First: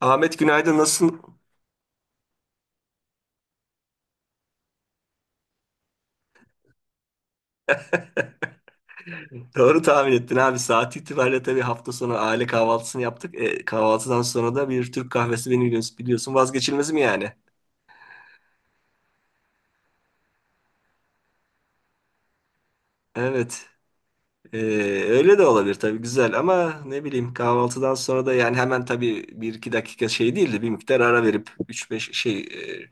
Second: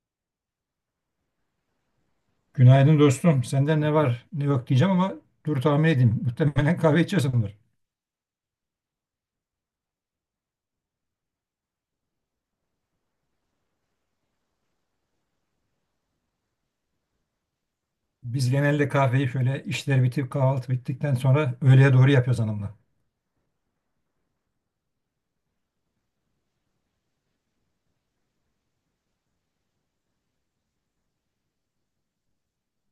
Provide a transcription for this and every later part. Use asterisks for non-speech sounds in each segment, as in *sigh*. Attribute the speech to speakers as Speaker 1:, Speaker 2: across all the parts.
Speaker 1: Ahmet, günaydın, nasılsın?
Speaker 2: Günaydın dostum. Senden ne var ne yok diyeceğim ama dur tahmin edeyim. Muhtemelen kahve içiyorsundur.
Speaker 1: *laughs* Doğru tahmin ettin abi. Saat itibariyle tabii hafta sonu aile kahvaltısını yaptık. Kahvaltıdan sonra da bir Türk kahvesi beni biliyorsun, vazgeçilmez mi yani?
Speaker 2: Biz genelde kahveyi şöyle işler bitip kahvaltı bittikten sonra öğleye doğru yapıyoruz hanımla.
Speaker 1: Evet. E, Öyle de olabilir tabii, güzel, ama ne bileyim, kahvaltıdan sonra da yani hemen tabii bir iki dakika şey değildi, bir miktar ara verip üç beş şey e,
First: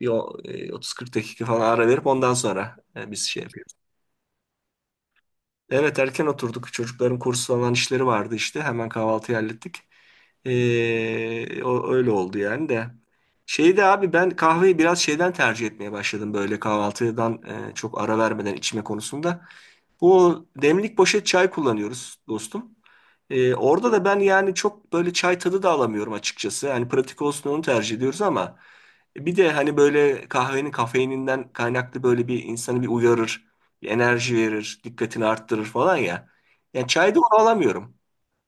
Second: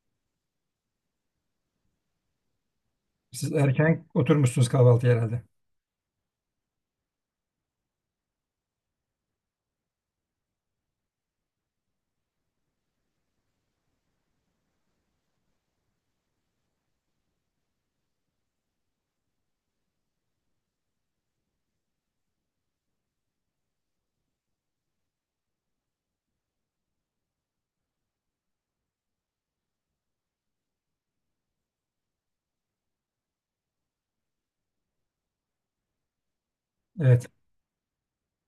Speaker 1: bir o- e, 30-40 dakika falan ara verip ondan sonra biz şey
Speaker 2: Siz
Speaker 1: yapıyoruz.
Speaker 2: erken oturmuşsunuz kahvaltıya herhalde.
Speaker 1: Evet, erken oturduk. Çocukların kursu falan işleri vardı işte. Hemen kahvaltıyı hallettik. Öyle oldu yani de. Şeyde abi, ben kahveyi biraz şeyden tercih etmeye başladım, böyle kahvaltıdan çok ara vermeden içme konusunda. Bu demlik poşet çay kullanıyoruz dostum. Orada da ben yani çok böyle çay tadı da alamıyorum açıkçası. Yani pratik olsun onu tercih ediyoruz ama bir de hani böyle kahvenin kafeininden kaynaklı böyle bir insanı bir uyarır, bir enerji verir, dikkatini arttırır falan ya. Yani çayda
Speaker 2: Evet.
Speaker 1: onu alamıyorum.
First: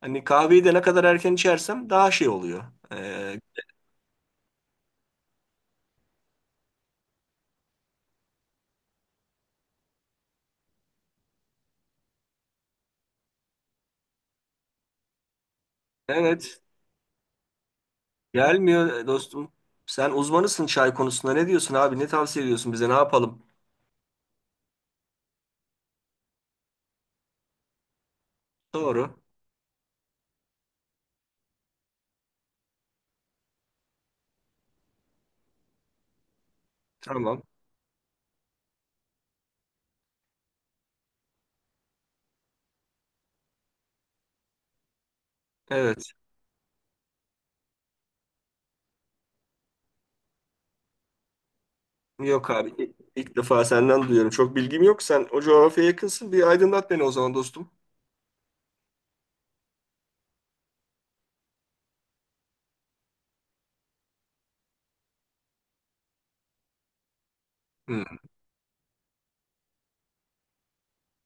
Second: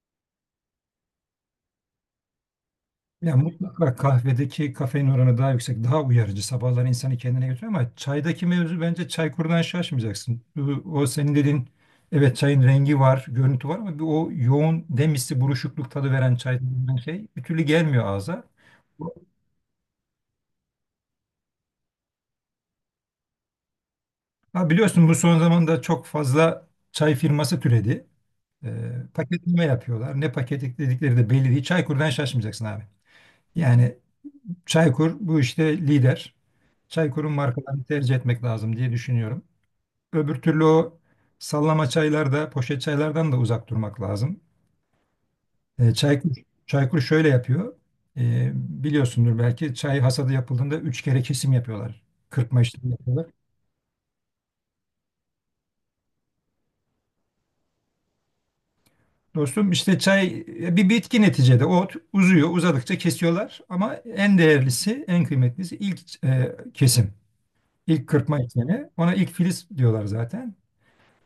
Speaker 1: Hani kahveyi de ne kadar erken içersem daha şey oluyor. Ee,
Speaker 2: Yani mutlaka kahvedeki kafein oranı daha yüksek, daha uyarıcı. Sabahları insanı kendine götürüyor ama çaydaki mevzu bence çaykurdan şaşmayacaksın. O senin dediğin evet çayın rengi var, görüntü var ama bir o yoğun demisi, buruşukluk tadı veren çay
Speaker 1: evet,
Speaker 2: denilen şey bir türlü gelmiyor ağza.
Speaker 1: gelmiyor dostum. Sen uzmanısın çay konusunda. Ne diyorsun abi? Ne tavsiye ediyorsun bize? Ne yapalım?
Speaker 2: Ha, biliyorsun bu son zamanda çok fazla çay firması türedi.
Speaker 1: Doğru.
Speaker 2: Paketleme yapıyorlar. Ne paketledikleri de belli değil. Çaykur'dan şaşmayacaksın abi. Yani Çaykur bu işte lider. Çaykur'un
Speaker 1: Tamam.
Speaker 2: markalarını tercih etmek lazım diye düşünüyorum. Öbür türlü o sallama çaylarda, poşet çaylardan da uzak durmak lazım. Ee,
Speaker 1: Evet.
Speaker 2: Çaykur, Çaykur şöyle yapıyor. Biliyorsundur belki çay hasadı yapıldığında üç kere kesim yapıyorlar.
Speaker 1: Yok
Speaker 2: Kırpma
Speaker 1: abi,
Speaker 2: işlemi
Speaker 1: ilk
Speaker 2: yapıyorlar.
Speaker 1: ilk defa senden duyuyorum. Çok bilgim yok. Sen o coğrafyaya yakınsın. Bir aydınlat beni o zaman dostum.
Speaker 2: Dostum işte çay bir bitki neticede. Uzuyor, uzadıkça kesiyorlar. Ama en değerlisi, en kıymetlisi ilk kesim.
Speaker 1: Hı,
Speaker 2: İlk kırpma işlemi. Ona ilk filiz diyorlar zaten.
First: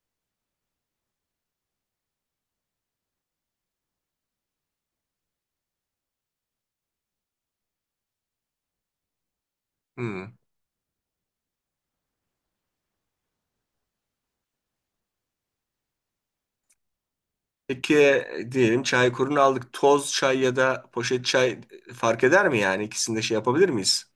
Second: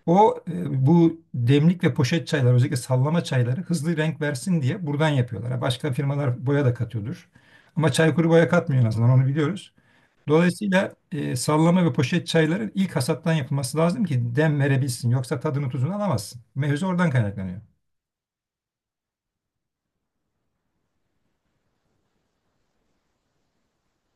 Speaker 2: O bu demlik ve poşet çaylar, özellikle sallama çayları hızlı renk versin diye buradan yapıyorlar. Ha, başka firmalar boya da katıyordur. Ama Çaykur boya katmıyor, en azından onu biliyoruz.
Speaker 1: hı.
Speaker 2: Dolayısıyla sallama ve poşet çayların ilk hasattan yapılması lazım ki dem verebilsin. Yoksa tadını tuzunu alamazsın. Mevzu oradan kaynaklanıyor.
Speaker 1: Peki diyelim çay kurunu aldık. Toz çay ya da poşet çay fark eder mi yani? İkisini de şey yapabilir miyiz?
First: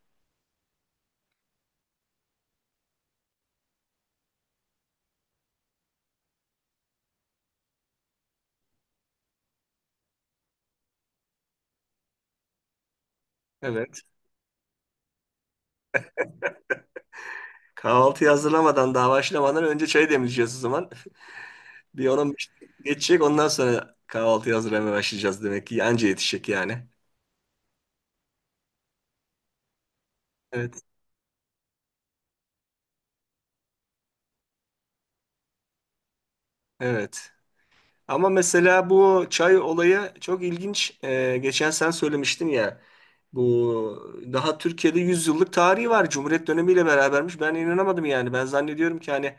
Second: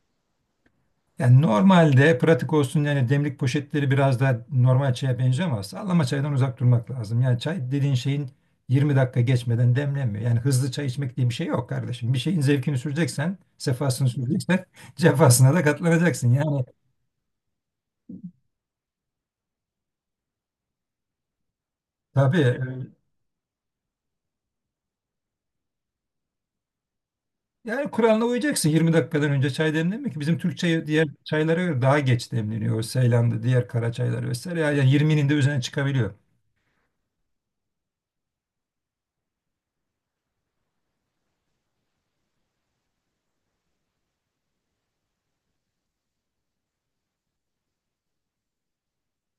Speaker 2: Yani normalde pratik olsun yani demlik poşetleri biraz daha normal çaya benziyor ama sallama çaydan uzak durmak lazım. Yani çay dediğin şeyin 20 dakika geçmeden demlenmiyor. Yani hızlı çay içmek diye bir şey yok kardeşim. Bir şeyin zevkini süreceksen,
Speaker 1: Evet.
Speaker 2: sefasını süreceksen *laughs* cefasına da katlanacaksın.
Speaker 1: Kahvaltıyı hazırlamadan daha başlamadan önce çayı demleyeceğiz o zaman. *laughs* Bir on on
Speaker 2: Tabii
Speaker 1: beş
Speaker 2: e,
Speaker 1: geçecek ondan sonra kahvaltıyı hazırlamaya başlayacağız demek ki. Anca yetişecek yani.
Speaker 2: Yani kuralına uyacaksın, 20 dakikadan önce çay demlenmiyor. Bizim Türk
Speaker 1: Evet.
Speaker 2: çayı diğer çaylara göre daha geç demleniyor. O Seylan'da diğer kara çaylar vesaire. Yani 20'nin de üzerine çıkabiliyor.
Speaker 1: Evet. Ama mesela bu çay olayı çok ilginç. Geçen sen söylemiştin ya. Bu daha Türkiye'de 100 yıllık tarihi var. Cumhuriyet dönemiyle berabermiş. Ben inanamadım yani. Ben zannediyorum ki hani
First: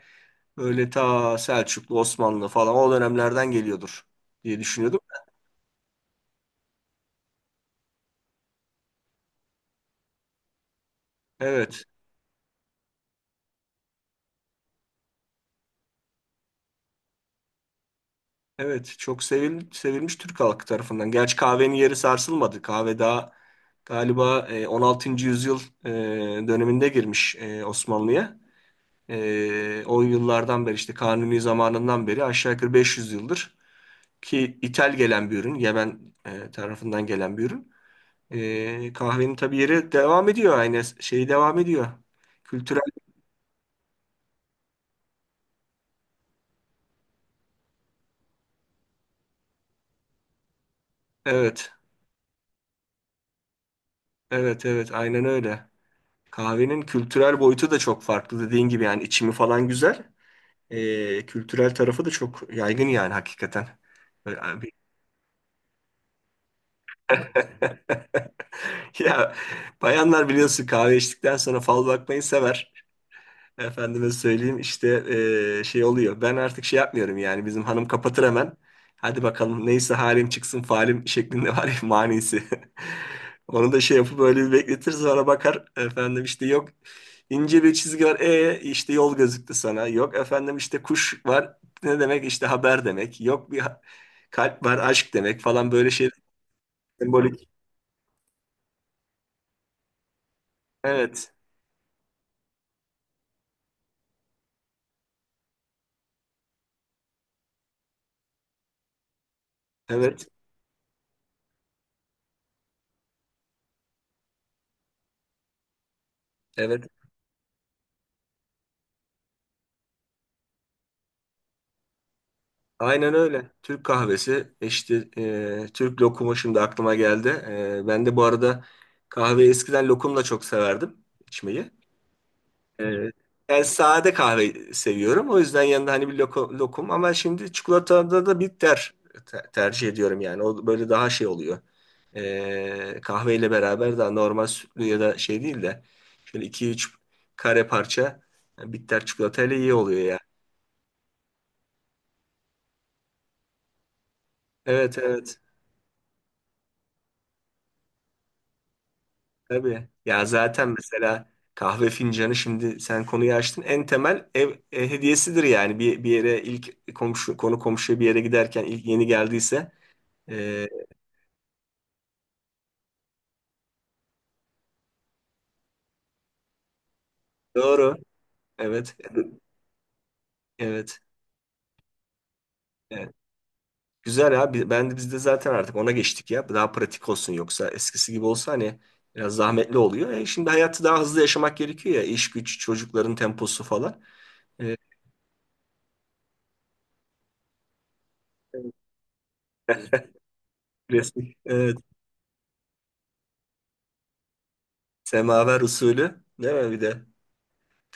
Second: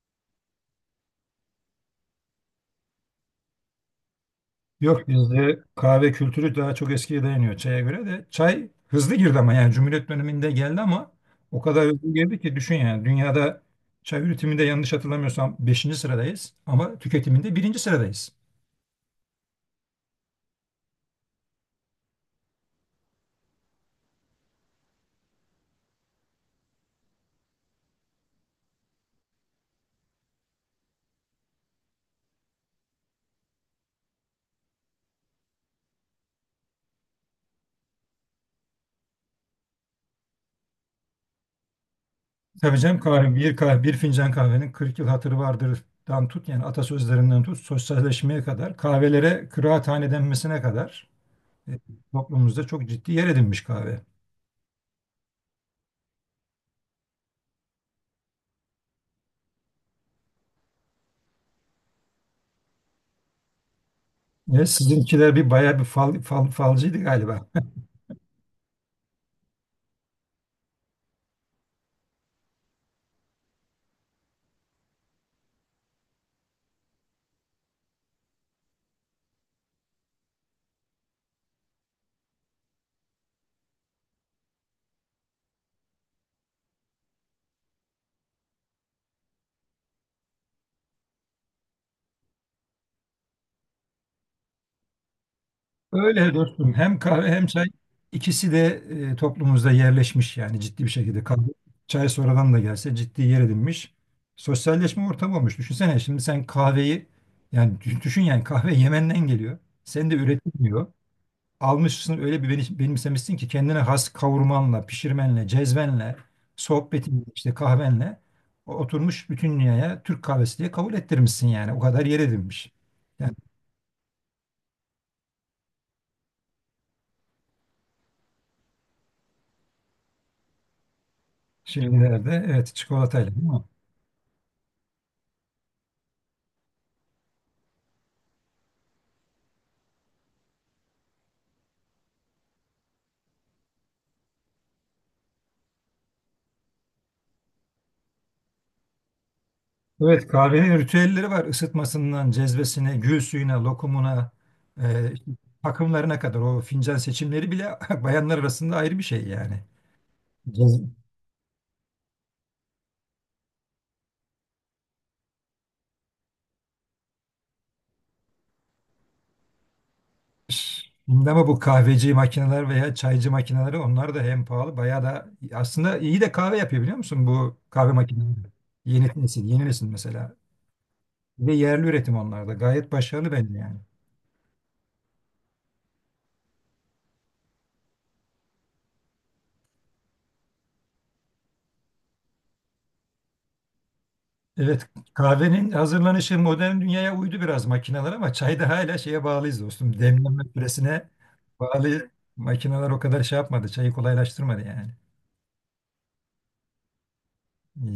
Speaker 1: böyle ta Selçuklu, Osmanlı falan o dönemlerden geliyordur diye düşünüyordum.
Speaker 2: Yok, bizde kahve kültürü daha çok eskiye dayanıyor çaya göre de. Çay hızlı girdi ama yani Cumhuriyet döneminde geldi ama o
Speaker 1: Evet.
Speaker 2: kadar hızlı girdi ki düşün yani dünyada çay üretiminde yanlış hatırlamıyorsam beşinci sıradayız ama tüketiminde birinci sıradayız.
Speaker 1: Evet. Çok sevilmiş Türk halkı tarafından. Gerçi kahvenin yeri sarsılmadı. Kahve daha galiba 16. yüzyıl döneminde girmiş Osmanlı'ya. O yıllardan beri işte Kanuni zamanından beri aşağı yukarı 500 yıldır ki ithal gelen bir ürün, Yemen tarafından gelen bir ürün. Kahvenin tabii yeri devam ediyor, aynı şey devam ediyor.
Speaker 2: Tabii
Speaker 1: Kültürel
Speaker 2: canım kahve, bir fincan kahvenin 40 yıl hatırı vardır'dan tut yani atasözlerinden tut sosyalleşmeye kadar kahvelere kıraathane denmesine kadar
Speaker 1: evet.
Speaker 2: e, toplumumuzda çok ciddi yer edinmiş kahve.
Speaker 1: Evet, evet, aynen öyle. Kahvenin kültürel boyutu da çok farklı dediğin gibi yani, içimi falan güzel. Kültürel tarafı da çok yaygın yani hakikaten. Böyle
Speaker 2: Evet,
Speaker 1: abi-
Speaker 2: sizinkiler bir bayağı bir falcıydı galiba.
Speaker 1: *laughs* Ya bayanlar biliyorsun kahve içtikten sonra fal bakmayı sever. Efendime söyleyeyim işte şey oluyor. Ben artık şey yapmıyorum yani, bizim hanım kapatır hemen. Hadi bakalım neyse halim çıksın falim şeklinde var ya manisi. *laughs* Onu da şey yapıp böyle bir bekletir sonra bakar efendim işte, yok ince bir çizgi var işte yol gözüktü sana. Yok efendim işte kuş var ne demek işte haber demek. Yok bir ha- kalp var aşk demek falan böyle şey
Speaker 2: Öyle dostum. Hem kahve hem
Speaker 1: sembolik.
Speaker 2: çay ikisi de toplumumuzda yerleşmiş yani ciddi bir şekilde.
Speaker 1: Evet,
Speaker 2: Kahve, çay sonradan da gelse ciddi yer edinmiş. Sosyalleşme ortamı olmuş. Düşünsene şimdi sen kahveyi yani düşün yani kahve Yemen'den geliyor. Sen de
Speaker 1: evet,
Speaker 2: üretilmiyor. Almışsın öyle bir benimsemişsin ki kendine has kavurmanla, pişirmenle, cezvenle,
Speaker 1: evet,
Speaker 2: sohbetin işte kahvenle oturmuş bütün dünyaya Türk kahvesi diye kabul ettirmişsin yani. O kadar yer edinmiş.
Speaker 1: aynen
Speaker 2: Yani
Speaker 1: öyle. Türk kahvesi işte, Türk lokumu şimdi aklıma geldi. E, ben de bu arada kahveyi eskiden lokumla çok severdim içmeyi.
Speaker 2: şeylerde evet
Speaker 1: E,
Speaker 2: çikolatayla değil
Speaker 1: Ben
Speaker 2: mi?
Speaker 1: sade kahve seviyorum. O yüzden yanında hani bir lokum, ama şimdi çikolatada da bitter tercih ediyorum yani. O böyle daha şey oluyor. Kahveyle beraber daha normal sütlü ya da şey değil de şöyle iki üç kare parça bitter çikolatayla iyi oluyor ya.
Speaker 2: Evet, kahvenin ritüelleri var. Isıtmasından cezvesine, gül suyuna, lokumuna,
Speaker 1: Evet,
Speaker 2: işte
Speaker 1: evet.
Speaker 2: takımlarına kadar o fincan seçimleri bile *laughs* bayanlar arasında ayrı bir şey yani.
Speaker 1: Tabii. Ya zaten
Speaker 2: Cez-
Speaker 1: mesela kahve fincanı, şimdi sen konuyu açtın, en temel ev hediyesidir yani. Bir yere ilk komşu konu komşuya bir yere giderken ilk yeni geldiyse. E,
Speaker 2: Şimdi ama bu kahveci makineler veya çaycı makineleri onlar da hem pahalı bayağı da aslında iyi de kahve yapıyor biliyor musun bu kahve
Speaker 1: doğru.
Speaker 2: makineleri.
Speaker 1: Evet.
Speaker 2: Yeni nesil mesela.
Speaker 1: Evet.
Speaker 2: Ve yerli üretim onlar da gayet
Speaker 1: Evet.
Speaker 2: başarılı bence yani.
Speaker 1: Güzel abi. Ben de biz de zaten artık ona geçtik ya. Daha pratik olsun, yoksa eskisi gibi olsa hani biraz zahmetli oluyor. Şimdi hayatı daha hızlı yaşamak gerekiyor ya. İş güç, çocukların temposu falan. E,
Speaker 2: Evet, kahvenin hazırlanışı modern dünyaya uydu biraz makineler ama çayda hala şeye bağlıyız dostum. Demleme süresine
Speaker 1: resmi. Evet.
Speaker 2: bağlı, makineler o kadar şey yapmadı, çayı kolaylaştırmadı yani.
Speaker 1: Semaver usulü. Değil mi bir de?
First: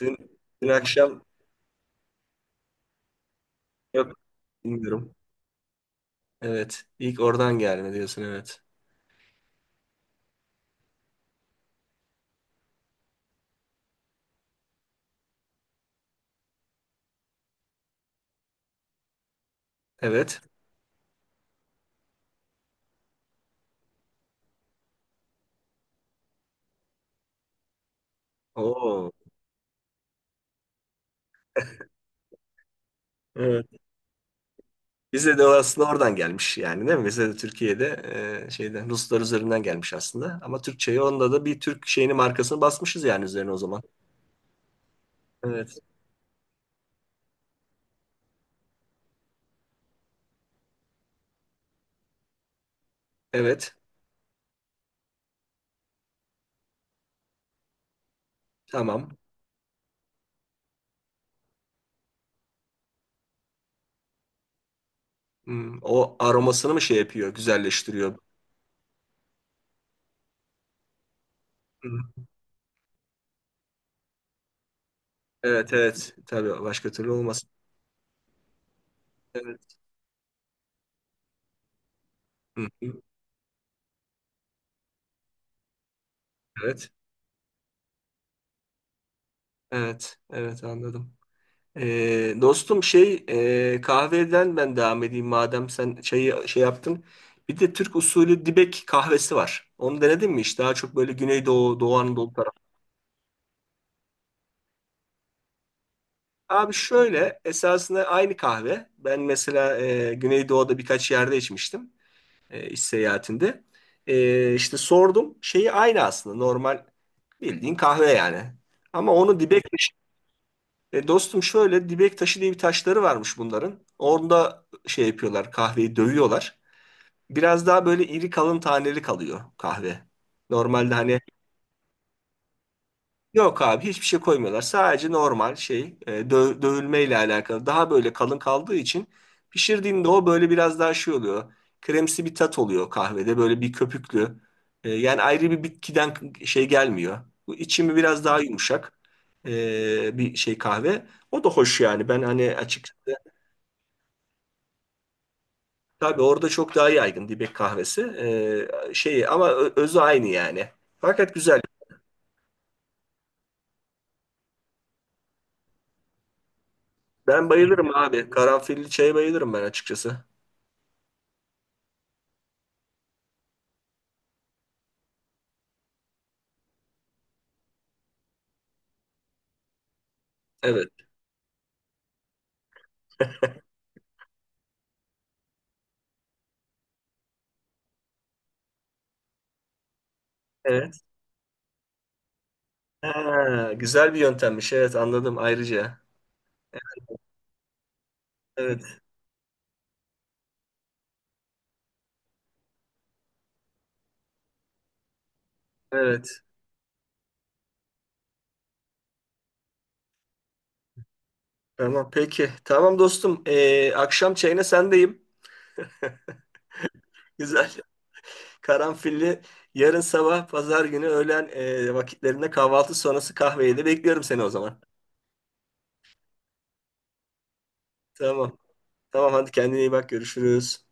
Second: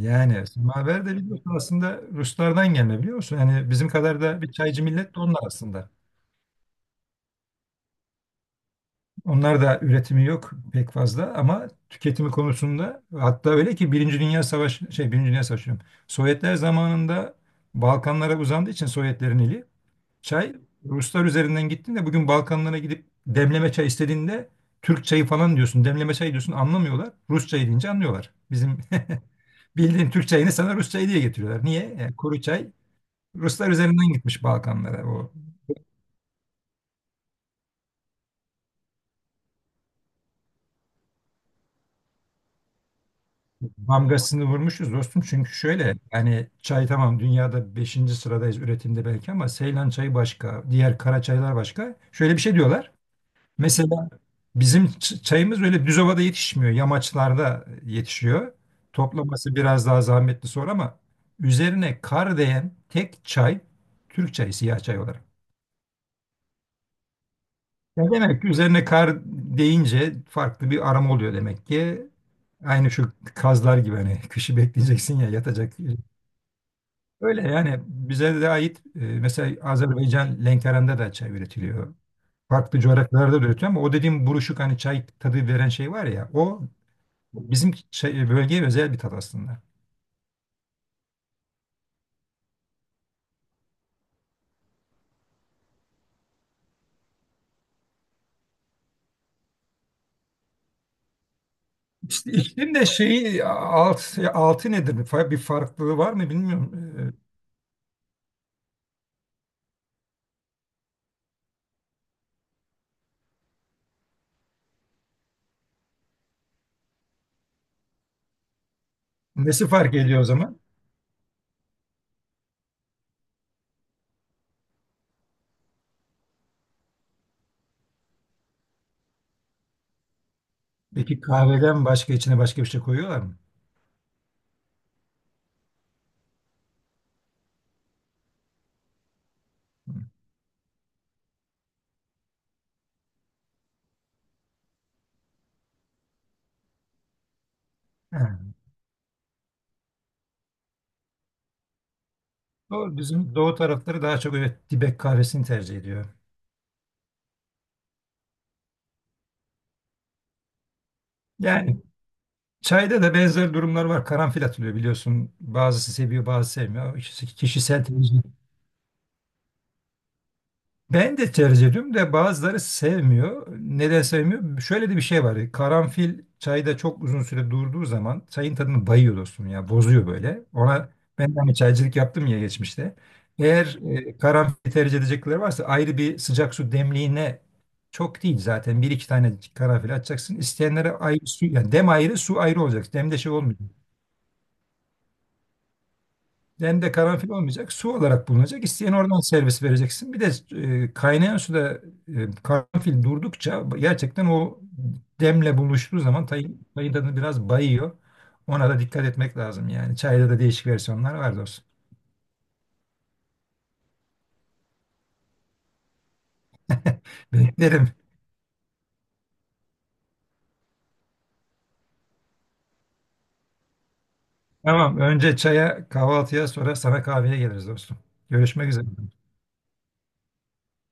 Speaker 1: Dün, dün
Speaker 2: semaver de
Speaker 1: akşam
Speaker 2: biliyorsun aslında Ruslardan gelme, biliyor musun? Yani bizim
Speaker 1: yok,
Speaker 2: kadar da bir çaycı
Speaker 1: bilmiyorum.
Speaker 2: millet de onlar aslında.
Speaker 1: Evet. İlk oradan gelme diyorsun, evet.
Speaker 2: Onlar da üretimi yok pek fazla ama tüketimi konusunda hatta öyle ki Birinci Dünya Savaşı diyorum. Sovyetler zamanında Balkanlara uzandığı için Sovyetlerin eli,
Speaker 1: Evet.
Speaker 2: çay Ruslar üzerinden gittin de bugün Balkanlara gidip demleme çay istediğinde Türk çayı falan diyorsun. Demleme çayı diyorsun anlamıyorlar. Rus çayı deyince anlıyorlar. Bizim
Speaker 1: Oo.
Speaker 2: *laughs* bildiğin Türk çayını sana Rus çayı diye getiriyorlar. Niye? Kuru çay
Speaker 1: Evet.
Speaker 2: Ruslar üzerinden gitmiş Balkanlara. O
Speaker 1: Bize de aslında oradan gelmiş yani, değil mi? Bize de Türkiye'de şeyden Ruslar üzerinden gelmiş aslında. Ama Türkçeyi onda da bir Türk şeyini markasını basmışız yani üzerine o zaman.
Speaker 2: damgasını vurmuşuz dostum. Çünkü
Speaker 1: Evet.
Speaker 2: şöyle yani çay tamam, dünyada beşinci sıradayız üretimde belki ama Seylan çayı başka, diğer kara çaylar başka. Şöyle bir şey diyorlar.
Speaker 1: Evet.
Speaker 2: Mesela bizim çayımız öyle düz ovada yetişmiyor. Yamaçlarda yetişiyor.
Speaker 1: Tamam.
Speaker 2: Toplaması biraz daha zahmetli sonra ama üzerine kar değen tek çay Türk çayı, siyah çay olarak.
Speaker 1: Hmm, o aromasını mı şey yapıyor,
Speaker 2: Ya
Speaker 1: güzelleştiriyor?
Speaker 2: demek ki üzerine kar deyince farklı bir aroma oluyor demek ki.
Speaker 1: Hı.
Speaker 2: Aynı şu kazlar gibi hani *laughs* kışı bekleyeceksin ya,
Speaker 1: Evet,
Speaker 2: yatacak.
Speaker 1: evet. Tabii, başka türlü
Speaker 2: Öyle
Speaker 1: olmaz.
Speaker 2: yani bize de ait mesela
Speaker 1: Evet.
Speaker 2: Azerbaycan Lenkeran'da da çay üretiliyor,
Speaker 1: Hı
Speaker 2: farklı
Speaker 1: hı.
Speaker 2: coğrafyalarda da üretiyor ama o dediğim buruşuk hani çay tadı veren şey var ya o
Speaker 1: Evet.
Speaker 2: bizim şey, bölgeye özel bir tat aslında.
Speaker 1: Evet Evet anladım Dostum şey, kahveden ben devam edeyim madem sen çayı şey yaptın. Bir de Türk usulü dibek kahvesi var. Onu denedin mi hiç? Daha çok böyle Güneydoğu, Doğu
Speaker 2: İşte
Speaker 1: Anadolu tarafı.
Speaker 2: iklim de şeyi altı nedir? Bir bir farklılığı var mı
Speaker 1: Abi
Speaker 2: bilmiyorum.
Speaker 1: şöyle, esasında aynı kahve. Ben mesela Güneydoğu'da birkaç yerde içmiştim iş seyahatinde. İşte sordum, şeyi aynı aslında, normal bildiğin kahve yani. Ama onu dibek
Speaker 2: Nesi
Speaker 1: taşı.
Speaker 2: fark ediyor o zaman?
Speaker 1: Dostum şöyle, dibek taşı diye bir taşları varmış bunların. Orada şey yapıyorlar, kahveyi dövüyorlar. Biraz daha böyle iri kalın taneli kalıyor kahve. Normalde
Speaker 2: Peki
Speaker 1: hani
Speaker 2: kahveden başka içine başka bir şey koyuyorlar mı?
Speaker 1: yok abi hiçbir şey koymuyorlar. Sadece normal şey, dövülmeyle alakalı. Daha böyle kalın kaldığı için pişirdiğinde o böyle biraz daha şey oluyor. Kremsi bir tat oluyor kahvede. Böyle bir köpüklü. Yani ayrı bir bitkiden şey gelmiyor. Bu içimi biraz daha
Speaker 2: Ha.
Speaker 1: yumuşak bir şey kahve. O da hoş yani. Ben hani açık,
Speaker 2: Doğru, bizim doğu tarafları daha çok evet dibek kahvesini tercih ediyor.
Speaker 1: tabii orada çok daha yaygın dibek kahvesi. Şey ama özü aynı yani. Fakat güzel.
Speaker 2: Yani çayda da benzer durumlar var. Karanfil atılıyor biliyorsun. Bazısı seviyor, bazısı sevmiyor. İşte
Speaker 1: Ben
Speaker 2: kişisel
Speaker 1: bayılırım
Speaker 2: tercih.
Speaker 1: abi. Karanfilli çaya bayılırım ben açıkçası.
Speaker 2: Ben de tercih ediyorum da bazıları sevmiyor. Neden sevmiyor? Şöyle de bir şey var. Karanfil çayda çok uzun süre durduğu zaman çayın tadını bayıyor dostum ya. Bozuyor böyle.
Speaker 1: Evet.
Speaker 2: Ona ben de hani çaycılık yaptım ya geçmişte. Eğer karanfil tercih edecekleri varsa ayrı bir sıcak su demliğine, çok değil zaten, bir iki tane karanfil atacaksın. İsteyenlere
Speaker 1: Evet.
Speaker 2: ayrı su, yani dem ayrı, su ayrı olacak. Demde şey olmuyor.
Speaker 1: Ha, güzel bir yöntemmiş. Evet anladım ayrıca.
Speaker 2: Dende karanfil olmayacak. Su olarak bulunacak. İsteyen
Speaker 1: Evet.
Speaker 2: oradan servis vereceksin. Bir de kaynayan suda karanfil durdukça gerçekten o demle buluştuğu zaman
Speaker 1: Evet.
Speaker 2: tayın tadını biraz bayıyor. Ona da dikkat etmek lazım yani. Çayda da değişik versiyonlar var dostum.
Speaker 1: Tamam peki. Tamam dostum. Akşam çayına sendeyim. Güzel. *laughs*
Speaker 2: Beklerim.
Speaker 1: Karanfilli yarın sabah pazar günü öğlen vakitlerinde, kahvaltı sonrası kahveyi de bekliyorum seni o zaman.
Speaker 2: Tamam. Önce çaya, kahvaltıya sonra sana kahveye geliriz dostum.
Speaker 1: Tamam.
Speaker 2: Görüşmek üzere.
Speaker 1: Tamam hadi, kendine iyi bak, görüşürüz.